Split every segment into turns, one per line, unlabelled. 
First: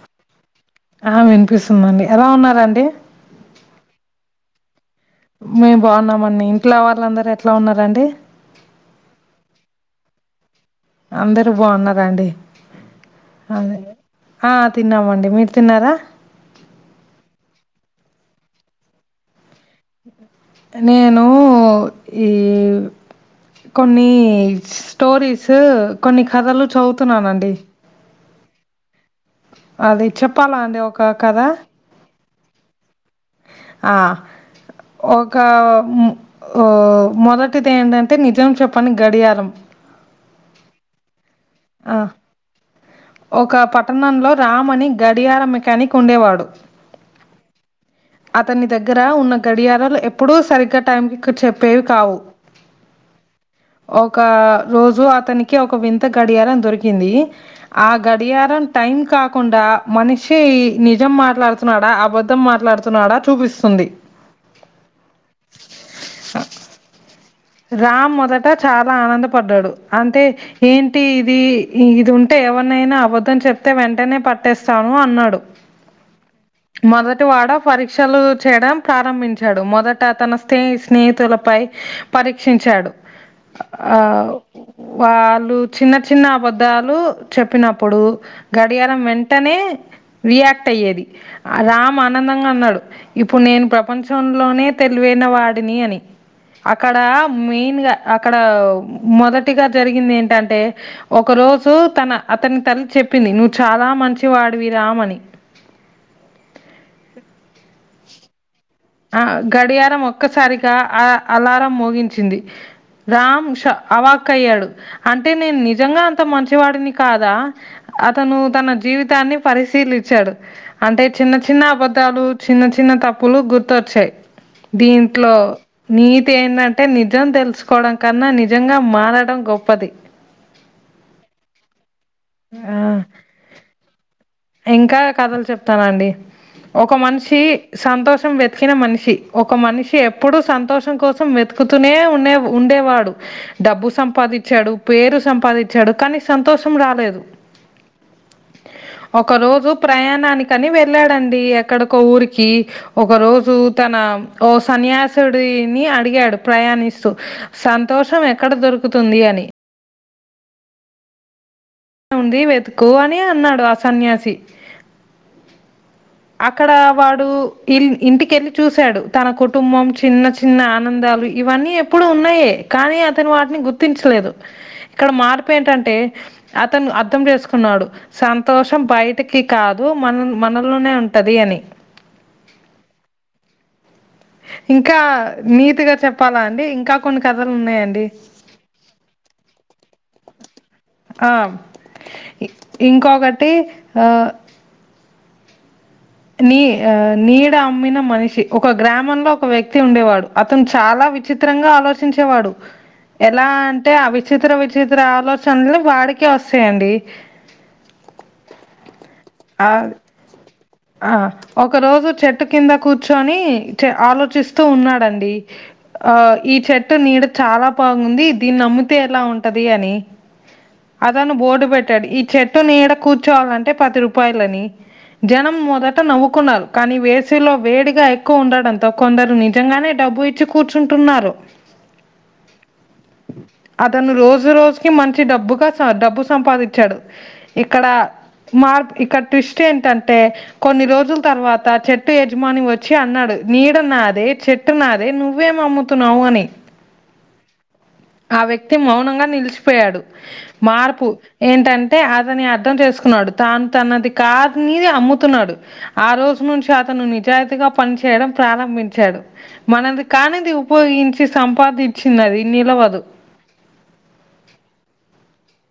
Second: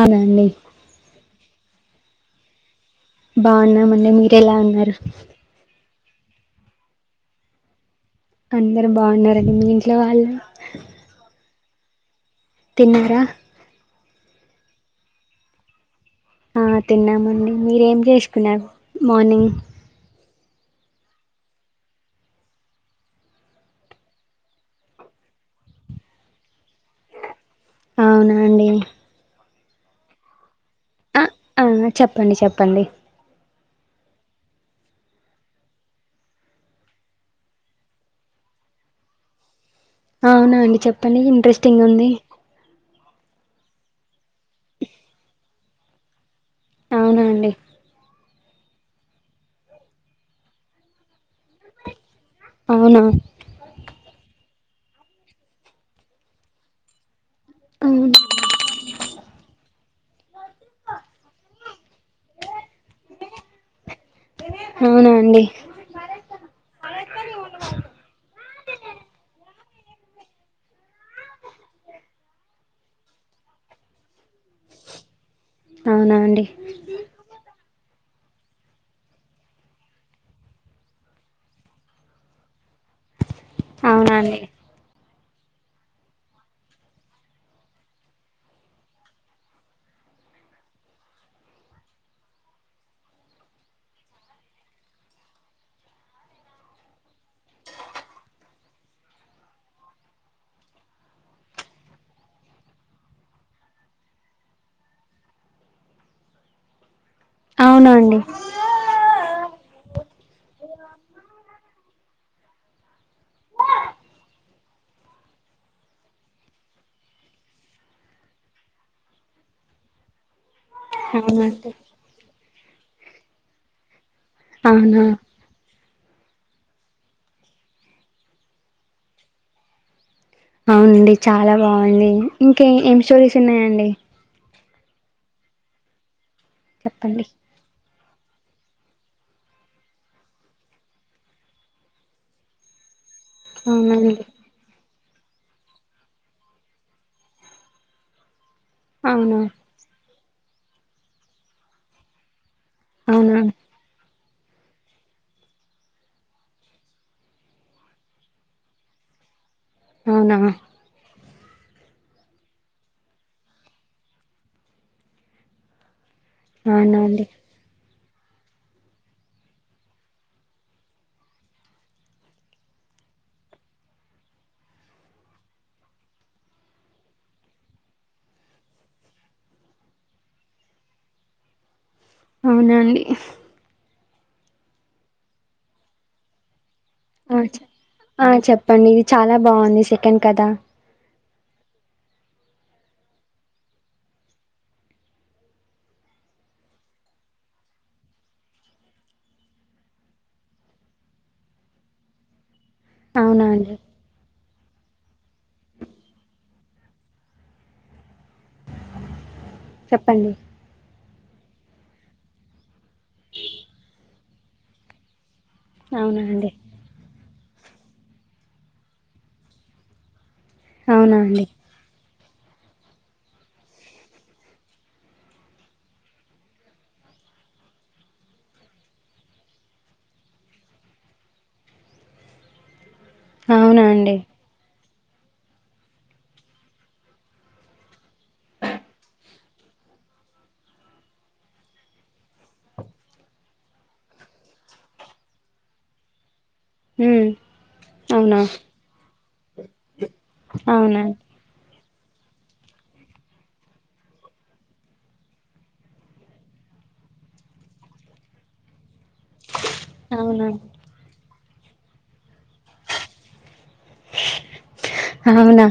అవునండి
మండి ఎలా ఉన్నారండి
బాగున్నామండి మీరు ఎలా ఉన్నారు.
మేం బాగున్నామండి ఇంట్లో వాళ్ళందరు ఎట్లా ఉన్నారండి
అందరు బాగున్నారండి మీ ఇంట్లో వాళ్ళు
అందరు బాగున్నార అండి
తిన్నారా
అదే ఆ తిన్నామండి మీరు తిన్నారా
ఆ తిన్నామండి మీరేం చేసుకున్నారు మార్నింగ్
నేను ఈ కొన్ని స్టోరీస్ కొన్ని కథలు చదువుతున్నానండి
అవునా అండి
అది చెప్పలాం డి ఒక కద
ప్పండి చెప్పండి
ఆ ఒక ఓ మొదటిది ఏంటంటే నిజం చెప్పని గడియారం
అవునా అండి చెప్పండి ఇంట్రెస్టింగ
ఆ
ఉంది
ఒక పట్టణంలో రామ్ అని గడియార మెకానీక్ కొండేవాడు
అవునా అండి
అతని దగ్గర ఉన్న గడియారాలు ఎప్పుడూ సరిగ్గా టైం క చెప్పేవి కావు
అవునా
ఒక రోజు అతనికి ఒక వింత గడియారం దొరికింది ఆ
అవును.
గడియారం టైం కాకుండా మనిషి నిజం మాట్లాడుతున్నాడా అబద్ధం మాట్లాడుతు స్తున్నాడా చూపిస్తుంది
అవునా అండి
రామ్ మొదట చాలా ఆనందపడ్డాడు అంటే ఏంటి ఇది ఇది ఉంటే ఎవనైనా అబద్ అతను చెప్తే వెంటనే పట్టేస్తాను అన్నాడు
అవునా అండి
మొదటి వాడ పరీక్షలు చేయడం ప్రారంభించాడు మొదట అతను స్నే స్నేహితులపై పరీక్షించాడు ఆ
అవునా అండి
వా చిన్న చిన్న అబద్ధాలు చెప్పినప్పుడు గడియారం వెంటనే రియాక్ట్ అయ్యేది రామ్ ఆనందంగా అన్నాడు ఇప్పుడు నేను ప్రపంచంలోనే తెలివన వాడిని అని అక్కడ మెయిన్గా అక్కడ మొదటిగా జరిగింది ఏంటంటే ఒక రోజు తన అతని తల్లి చెప్పింది నువ్వు చాలా మంచివాడివి రామ్ అని
అవునా అండి
ఆ గడియారం ఒక్కసారిగా అ అలారం మోగించింది రామ్ ష అవాక్ అయ్యాడు అంటే నేను నిజంగా అంత మంచివాడిని కాదా అతను తన జీవితాన్ని పరిశీలించాడు అంటే చిన్న
అవునా
చిన్న
అండి.
అబద్ధాలు చిన్న చిన్న తప్పులు గు ర్తొచ్చాయి
అవునా
దీంట్లో నీతి ఏంటంటే నిజం తెలుసుకోవడం కన్నా నిజంగా మారడం గొప్పది
అవునండి చాలా బాగుంది ఇంకే ఏం
ఆ!
స్టోరీస్ ఉన్నాయంండి
ఇంకా కథలు చెప్తానండి. ఒక
చెప్పండి
మనిషి సంతోషం వెతికిన మనిషి ఒక మనిషి ఎప్పుడూ సంతోషం కోసం వెతుకుతూనే ఉండే ఉండేవాడు డబ్బు
అవునండి
సంపాదించాడు పేరు సంపాదించాడు కానీ సంతోషం రాలేదు ఒక
అవునా
రోజు ప్రయాణ నానికని వెళ్ళాడండి ఎక్కడికో ఊరికి ఒక
అవునా
రోజు తన ఓ సన్యాసుడిని అడిగాడు ప్రయాణిస్తూ సంతోషం ఎక్కడ దొరుకుతుంది అని
అవునా
ఉంది వెతుకు అని అన్నాడు ఆ సన్యాసి. అక్కడ
అవునా
వాడు
అండి
ఇల్ ఇంటికెళ్లి చూశాడు తన కుటుంబం చిన్న చిన్న ఆనందాలు ఇవన్నీ ఎప్పుడు ఉన్నాయే కానీ అతను వాటిని గుర్తించలేదు. ఇక్కడ మార్పు ఏంటంటే అతను అర్థం చేసుకున్నాడు. సంతోషం బయటకి కాదు మన మనలోనే ఉంట ఉంటది అని
అవునండి
ఇంకా నీతుగా చెప్పాలా అండి ఇంకా కొన్ని
ఆ
కథలు ఉన్నాయండి
ఆ చెప్పండి ఇది చాలా బాగుంది. కం కదా
ఆ ఇంకొకటి ఆ నీ ఆ నీడ అమ్మిన మనిషి ఒక గ్రామంలో ఒక వ్యక్తి ఉండేవాడు. అతను చాలా విచిత్రంగా ఆలోచించేవాడు.
అవునా
ఎలా
అండి
అంటే అవి విచిత్ర విచిత్ర ఆలోచనని వాడికే వస్తాయండి. ఆ
చెప్పండి
ఆ ఒక రోజు చెట్టు కింద కూర్చుని ఆలోచిస్తూ ఉన్నాడండి. ఆ
అవునా అండి
ఈ చెట్టు నీడ చాలా బాగుంది దీన్ని నమ్మితే ఎలా ఉంటది అని.
అవునా
అతను
అండి
బోర్డు పెట్టాడు ఈ చెట్టు నీడ కూర్చోవాలంటే పది రూపాయలని జనం మొదట నవ్వుకున్నారు. కానీ వేసవిలో వేడిగా ఎక్కువ ఉండడంతో కొందరు నిజంగానే డబ్బు ఇచ్చి కూర్చుంటున్నారు.
అవునా
అతను
అండి
రోజ రోజ మంచి డబ్బుగా డబ్బు సంపాదించాడు. ఇక్కడ మార్ ఇక్కడ ట్విస్ట్ ఏంటంటే కొన్ని రోజుల తర్వాత చెట్టు యజమాని వచ్చి అన్నాడు. నీడ నాదే చెట్టు నాదే నువ్వేం అమ్ముతున్నావు అని.
ఉమ్ అవునా
ఆ వ్యక్తి మౌనంగా నిలిచిపోయాడు
అవునా
మార్పు ఏంటంటే అంటే అతని అర్థం చేసుకున్నాడు. తాను తనది కాదునిది అమ్ము తున్నాడు ఆ రోజు నుంచి అతను నిజాయితీగా పనిచేయడం ప్రారంభించాడు. మనది
అవునా
కానిది ఉపయోగించి సంపాదించిందిది నిలవదు.
అవునా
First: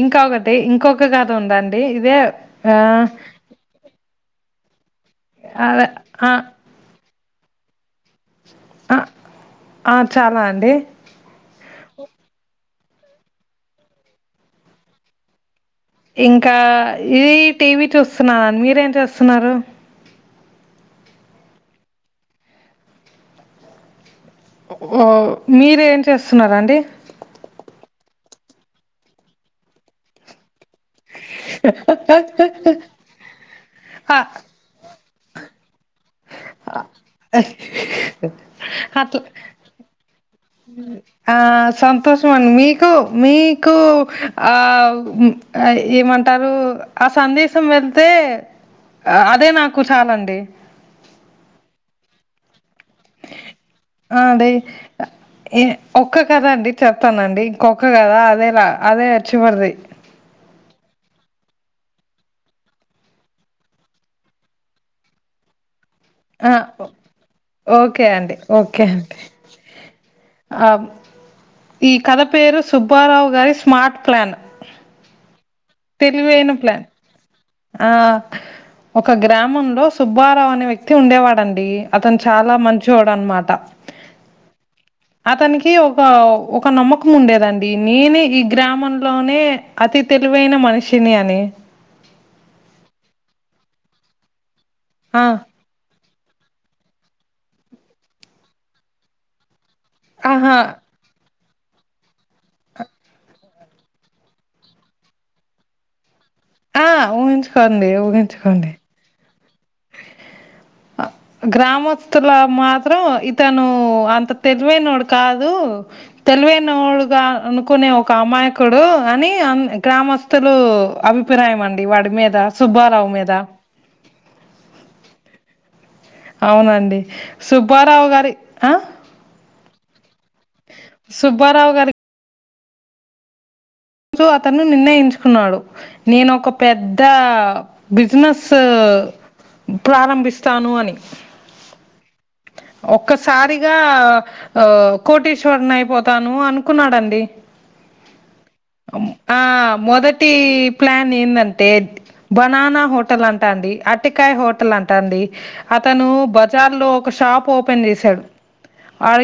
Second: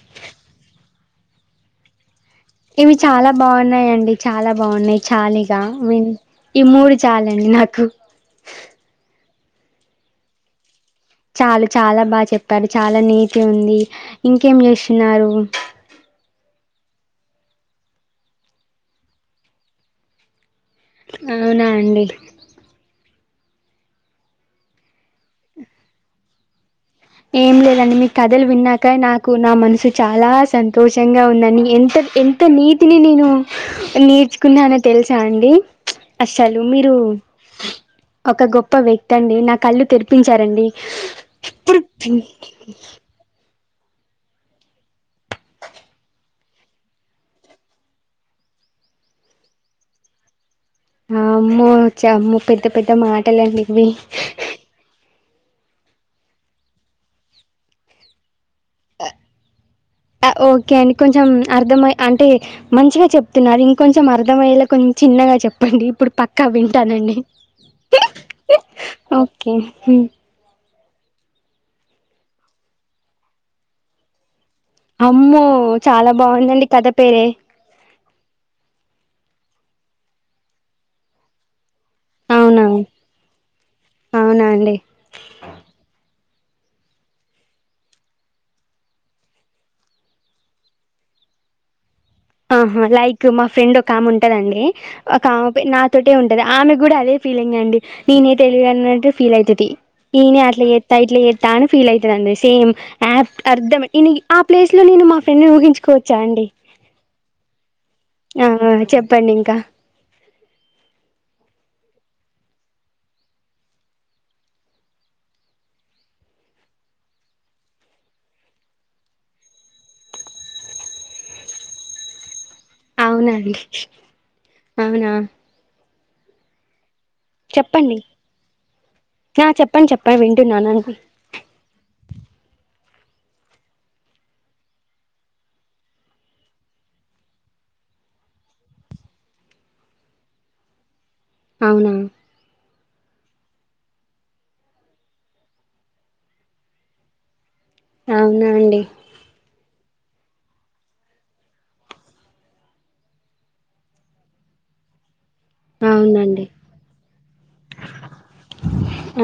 ఇంకొటి ఇంకొక కథ ఉందాండి ఇదే
ఇవి
ఆహ్,
చాలా బాగున్నాయిండి, చాలా బాగున్నాయి చాలీగా
అదే ఆ!
ఈ మూడు. చాలండి నాకు
ఆ! ఆ చాలా అండి
చాలు చాలా బాగా చెప్పారు చాలా నీటి ఉంది ఇంకేం చేస్తున్నారు.
ఇంకా ఇది టీవీ చూస్తున్నాను. మీరేం చేస్తున్నారు?
అవునా అండి
ఓ మీర ఏం చేస్తున్నారా అండి
ఏం లేదండి మీ కథలు విన్నాక నాకు నా మనసు చాలా సంత సంతోషంగా ఉందని ఎంత ఎంత నీతిని నేను
అ
నేర్చుకున్నానో తెలుసు చాండడి అశలు మీరు ఒక గొప్ప వ్యక్తి
అట్లా
అండి నా కళ్ళు తెరు ఇప్పించారంండి
ఆ సం తస మ మీకు మీ నీకు ఆ ఏమంటారు ఆ సందేశం వెళ్తే అదే నాకు చాలండి
అమ్మమ్మ పెతే ఇ పెద్ద మాటలంటికి
ఆ! అదే ఒక్క కద అండి చెతానండి ఇంకొక్క కద అదే అదే అచ్చిపర్ది
క అని కొంచెం అర్థమయ అంటే మంచిగా చెప్తున్నారు ఇంకొంచెం అర్థమయ్యేలా కొంచం చిన్నగా చెప్పండి ఇప్పుడు పక్కా
ఆ! ఓ
వింటానండి
ఓకే అండి. ఓకే అండి.
ఓకే
ఆహ్, ఈ కథ పేరు సుబ్బారావు గారి స్మార్ట్ ప్లాన్
అమ్మో చాలా
తెలివైన
బాగుందండి
ప్లాన్.
కథ పేరే
ఆ ఒక గ్రామంలో సుబ్బారావు అనే వ్యక్తి ఉండేవాడంండి అతను చాలా
అవునా
మంచిడు అనమాట
అవునా అండి
అతనికి ఒక ఒక నమ్మకం ఉండేదండి నేనే ఈ గ్రామంలోనే అతి తెలివైన మనిషిని అని
ఆహా లైక్ మా ఫ్రెండ్ ఒక ఆమె ఉంటదండి
ఆ
ఒక మే నాతోటి ఉంటే ఉంటది ఆమె కూడా అదే ఫీలింగ్ అండి నేనే తెలిదు అన్నట్టు ఫీల్ అయితది ఈనే
ఆహా
అట్ల ఎత్తా ఇట్లే ఎత్తా చానా ఫీల్ అయితే దండి సేమ్ యాప్ అర్ధం ఆ ప్లేస్ లో నేను మా ఫ్రెండ్ ఊహించుకోవచ్చ చాండి
ఆ ఊహించుకోండి
ఆ
ఊహించుకోండి
చెప్పండి
గ్రామస్తుల మాత్రం ఇతను అంత తెలివైనోడు కాదు తెలివైనోడుగా అనుకునే ఒక అమాయకుడు అని అ గ్రామస్తులు అభిప్రాయం అండి వాడి మీద సుబ్బారావు మీద
అవునా అండి అవునా
అవునండి
చెప్పండి
సుబ్బారావు గారి ఆ
అప్పా వింటు నాన్నకు
సుబ్బారావు గారి సొ అతను నిర్ణయించుకున్నాడు నేను ఒక పెద్ద బిజినెస్ ప్రారంభిస్తాను అని
అవునా
ఒక్కసారిగా ఆ కోటేశ్వర్ని అయిపోతాను అనుకున్నాడంండి
అవునా అండి
ఆ మొదటి ప్లాన్ ఏందంటే బనానా హోటల్ అంటా అండి అటికాయ హోటల్ అంటా అండి అతను
అవునండి
బజార్ లో ఒక షాప్ ఓపెన్ చేశాడు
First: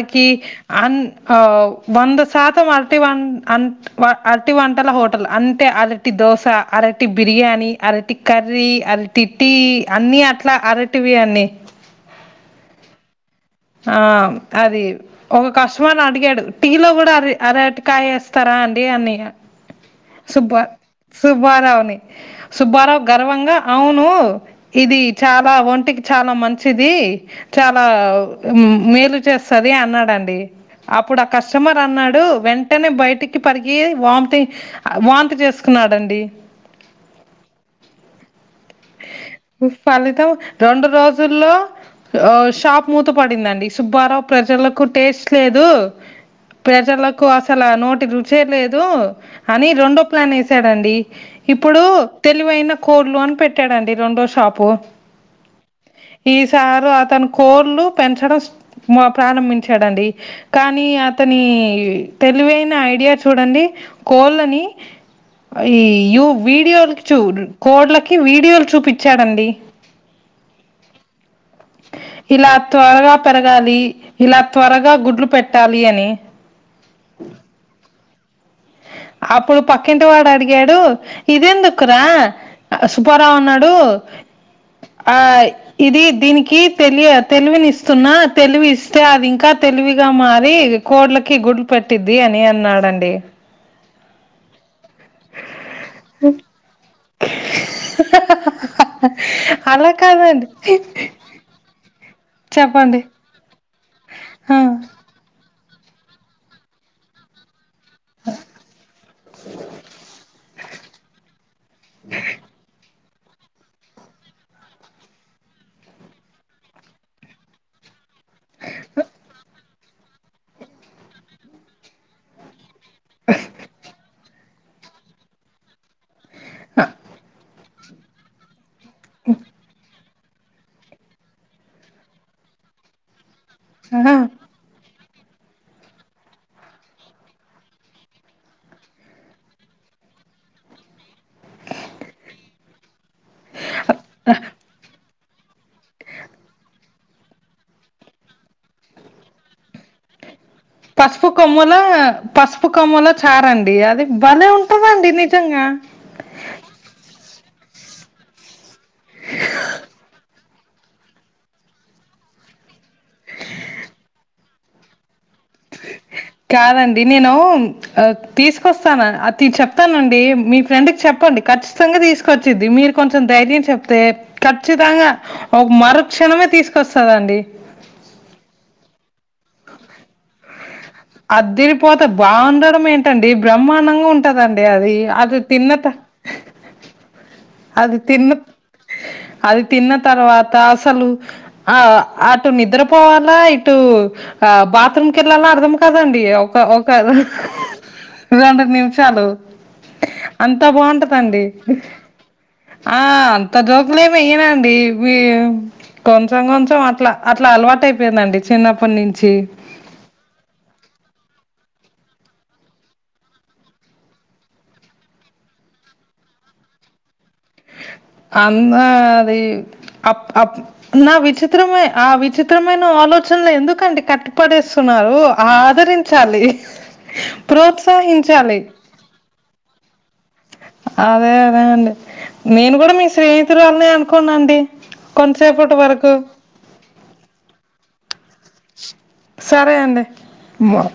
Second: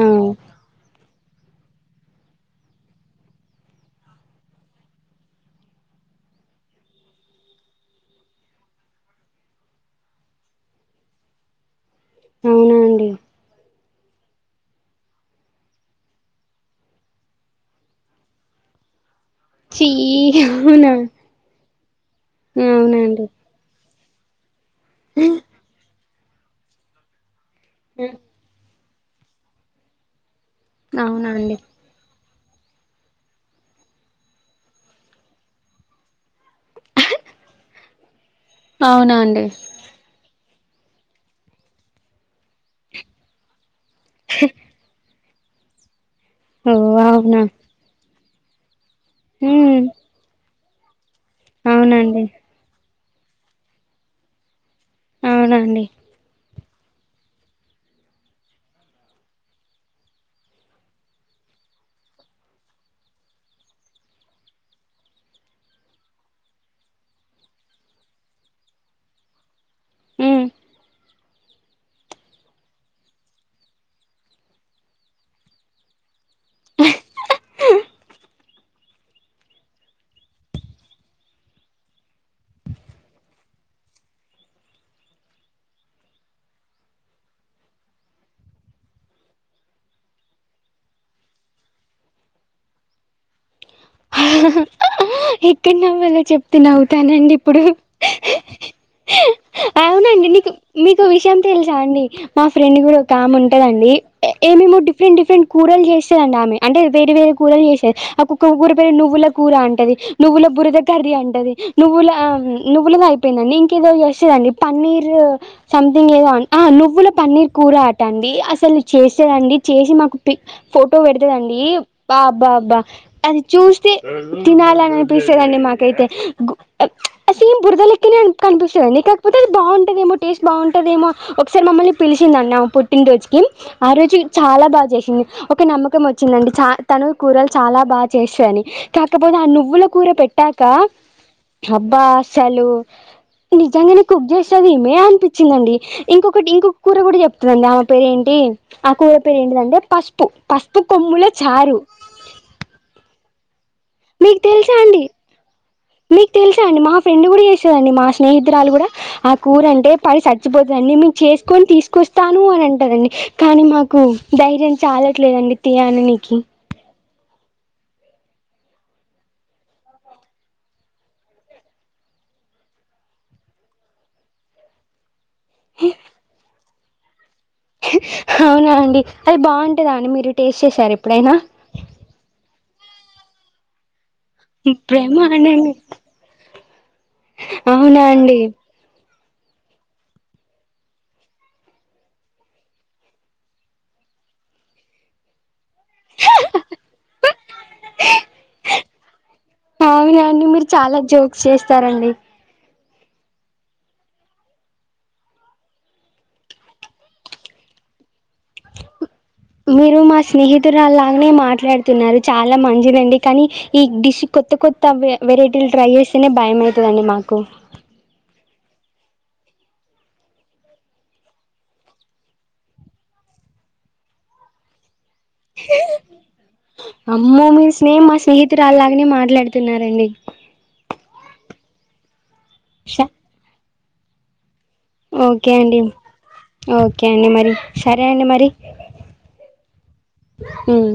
ఆ
అన్ ఆ వంద శాతం అరటి వన్ అ అరటి వంటల హోటల్ అంటే అరటి దోశ అరటి బిర్యానీ అరటి కర్రీ అరటి టీ అన్నీ అట్లా అరటివి అన్నీ
అవునా అండి
ఆ అది ఒక కష్టమర్ ని అడిగాడు టీ లో కూడా అర అరటికాయ వేస్తారా అండి అన్ని
చీ
సుబ్బ
అవునా
సుబ్బారవని సుబ్బారావు
అవునండి
గర్వంగా అవును ను ఇది చాలా ఒంటికి చాలా మంచిది చాలా మ్ మేలు చేస్తది అన్నాడండి అప్పుడు ఆ
అవునా అండి
కస్టమర్ అన్నాడు వెంటనే బయటికి పరిగి వాంతి వాంతి చేసుకున్నాడండి
అవునా అండి
ఫలితం రెండు రోజుల్లో షాప్ మూత పడిందండి సుబ్బారావు ప్రజలకు టేస్ట్ లేదు
ఓ
ప్రజర్లకు
అవునా
అసాల నోటి రు రుచేలేదు దు అని
ఉమ్
రెండో ప్లాన్ వేసి చడండి ఇప్పుడు
అవునండి
తెలివైన కొల్లు అని పెట్ట పెట్టాడండి రెండో షాపు
అవునండి
ఈ సారు అతను కోళ్లు పెంచడం ప్రారంభించాడండి కానీ అతని తెలివైన ఐడియా చూడండి కోళ్ళని ఈ యు వీడియో లాకి కొడ్లకి వి వీడియోలు చూపిచ్చాడండి
ఉమ్
ఇలా త్వరగా పెరగాలి ఇలా త్వరగా గుడ్లు పెట్టాలి అని అప్పుడు పక్కింటి వాడు అడిగాడు ఇదేందుకురా సుబ్బారావు అన్నాడు ఆ ఇది దీనికి తెలి తెలివిని ఇస్తున్నా తెలివి ఇస్తే అది ఇంకా తెలివిగా మారి కోడ్లకి గుడ్లు పెట్టిద్ది అని అన్నాడంండి
[unintelligible] ఎక్కడనవవాలో చెప్తే నవ్వుతానండి ఇప్పుడు
అలా
అవునండి నీకు
కాదండి
మీకు విషయం తెలుసా అండి మా ఫ్రెండ్ కూడా
చెప్పండి
ఒకామె ఉంటాది ఎ
ఆ
ఏమేమో డిఫరెంట్ డిఫరెంట్ కూరలు చేస్తదంట ఆమె అంటే వేరు వేరు కూరలు చేస్తది ఆ కుక్క ఉగురు. పే నువ్వుల కూర అంటది. నువ్వుల బురద కర్రి అంటది. నువ్వుల ఆ నువ్వులు ఐ. పెందండి ఇంకేదో చేస్తదండి. పన్నీర్ సంథింగ్ ఏదో అన్ ఆ నువ్వుల పన్నీర్ కూర అట అండి అసలు చేస్తేదండి చేసి మాకు పి ఫోటో పెడతదండి బ్బాబ్బాబ్బా.
అ
తి తినాలని అనిపిస్తదండి మాకైతే బ్
హ
ఇమ్ బురదలెక్కనే అనిప్ కనిపిస్ చర్నీ కాకపోతే బాగుంటదేమో. టేస్ట్ బాగుంటదేమో ఒకసారి మమ్మల్ని పిలిచిందన్న పుట్టిన్ రోజుకి. ఆ రోజు చాలా బాగా చేసిన్ చింది ఒక నమ్మకం వచ్చిందండి చ తను కూరల్ చాలా బా చేస్తదని కాకపోతే ఆ నువ్వుల కూర పెట్టాక అబ్బా అసలు నిజంగానే కుక్ చేస్తదీమే అనిపిస్ చ్చిందండి ఇంకొకటి ఇంకొక్ కూర కూడా చెప్తదండి ఆమె పేర ఏంటి ఆ కూర పేరు ఏంటిదంటే పస్పు
పస్పు కొమ్ములా పస్పు కొమ్ముల క్ చారన్ ది అదే
మీకు
బలే
తెలుసా అండి
వుంటదండి నిజంగా
మీకు తెలుసా అండి మా ఫ్రెండ్ గూడ చేస్తదండి మా స్నేహితురాలు కూడా ఆ కూర అంటే పడి చచ్చిపోతదండి నే మేమ్ చేస్కొన్ తీసుకొస్తాను అని అంటదండి. కానీ మాకు ధైర్యం చాలా ట్లేదండి తీ అనినికి
డి నేను అ తీసుకొస్తాను అ అతి చెప్తానండి మీ ఫ్రెండ్కి చెప్పండి ఖచ్చితంగా తీసుకొచ్చిద్ది మీరు కొంచెం ధైర్యం చెప్తే ఖచ్చితంగా ఒక్ మరు క్షణమే తీస్ తెస్తదండి.
అవునా అండి. ఐ బాగుంటదా అండి మీరు టేస్ట్ చేసారా ఎప్పుడైనా
అదిరిపోతే బాగుండడమేంట్. టండీ బ్రహ్మాండంగా ఉంట్ టదండి అది
ఇప్పుడేమో
అది
అనండి
తిన్నత అది
అవునా
తిన్న
అండి
అది తిన్న తర్వాత అసలు ఆ అటు నిద్రపోవాలా ఇటు ఆ బాత్రూమ్ కెళ్ళాలా అర్థము కాదండి ఒక ఒక రెండ్ రెండు నిమిషాలు
అవునా అండి
అంత
మీరు చాలా
బాగుంటదండి.
జోక్స్ చేస్తారండి
ఆ అంత జోకులేమి వేయనంది మీ కొంచెం కొంచెం అట్ల అట్లా అలవాటు అయిపోయిందండి చిన్నప్పటి నించి
మీరు మాస్ స్నేహితురాలాగానే మాట్లాడుతున్నారు చాలా మంచిదండి కానీ ఈ డిష్ కొత్త కొత్త వెరైటీలు ట్రై చేస్తేనే భయమవుతుందండి మాకు
అంద అది అప్ప్ నా విచిత్రమ ఆ విచిత్రమైన ఆలోచనలు ఎందుకండి కట్టుపడేస్తున్నారు
అమ్మో మీ స్నేహం మా
ప్రోత్సహించాలి.
స్నేహితురాలాగనే మాట్లాడుతున్నారండి
అదే అదే అండి నేను కూడా మీ స్నేహితుడి వాళ్ళనే అనుకునండి
ఓకే అండి ఓకే అండి మరి సరే అండి మరి
సరే అడి మ
ఉమ్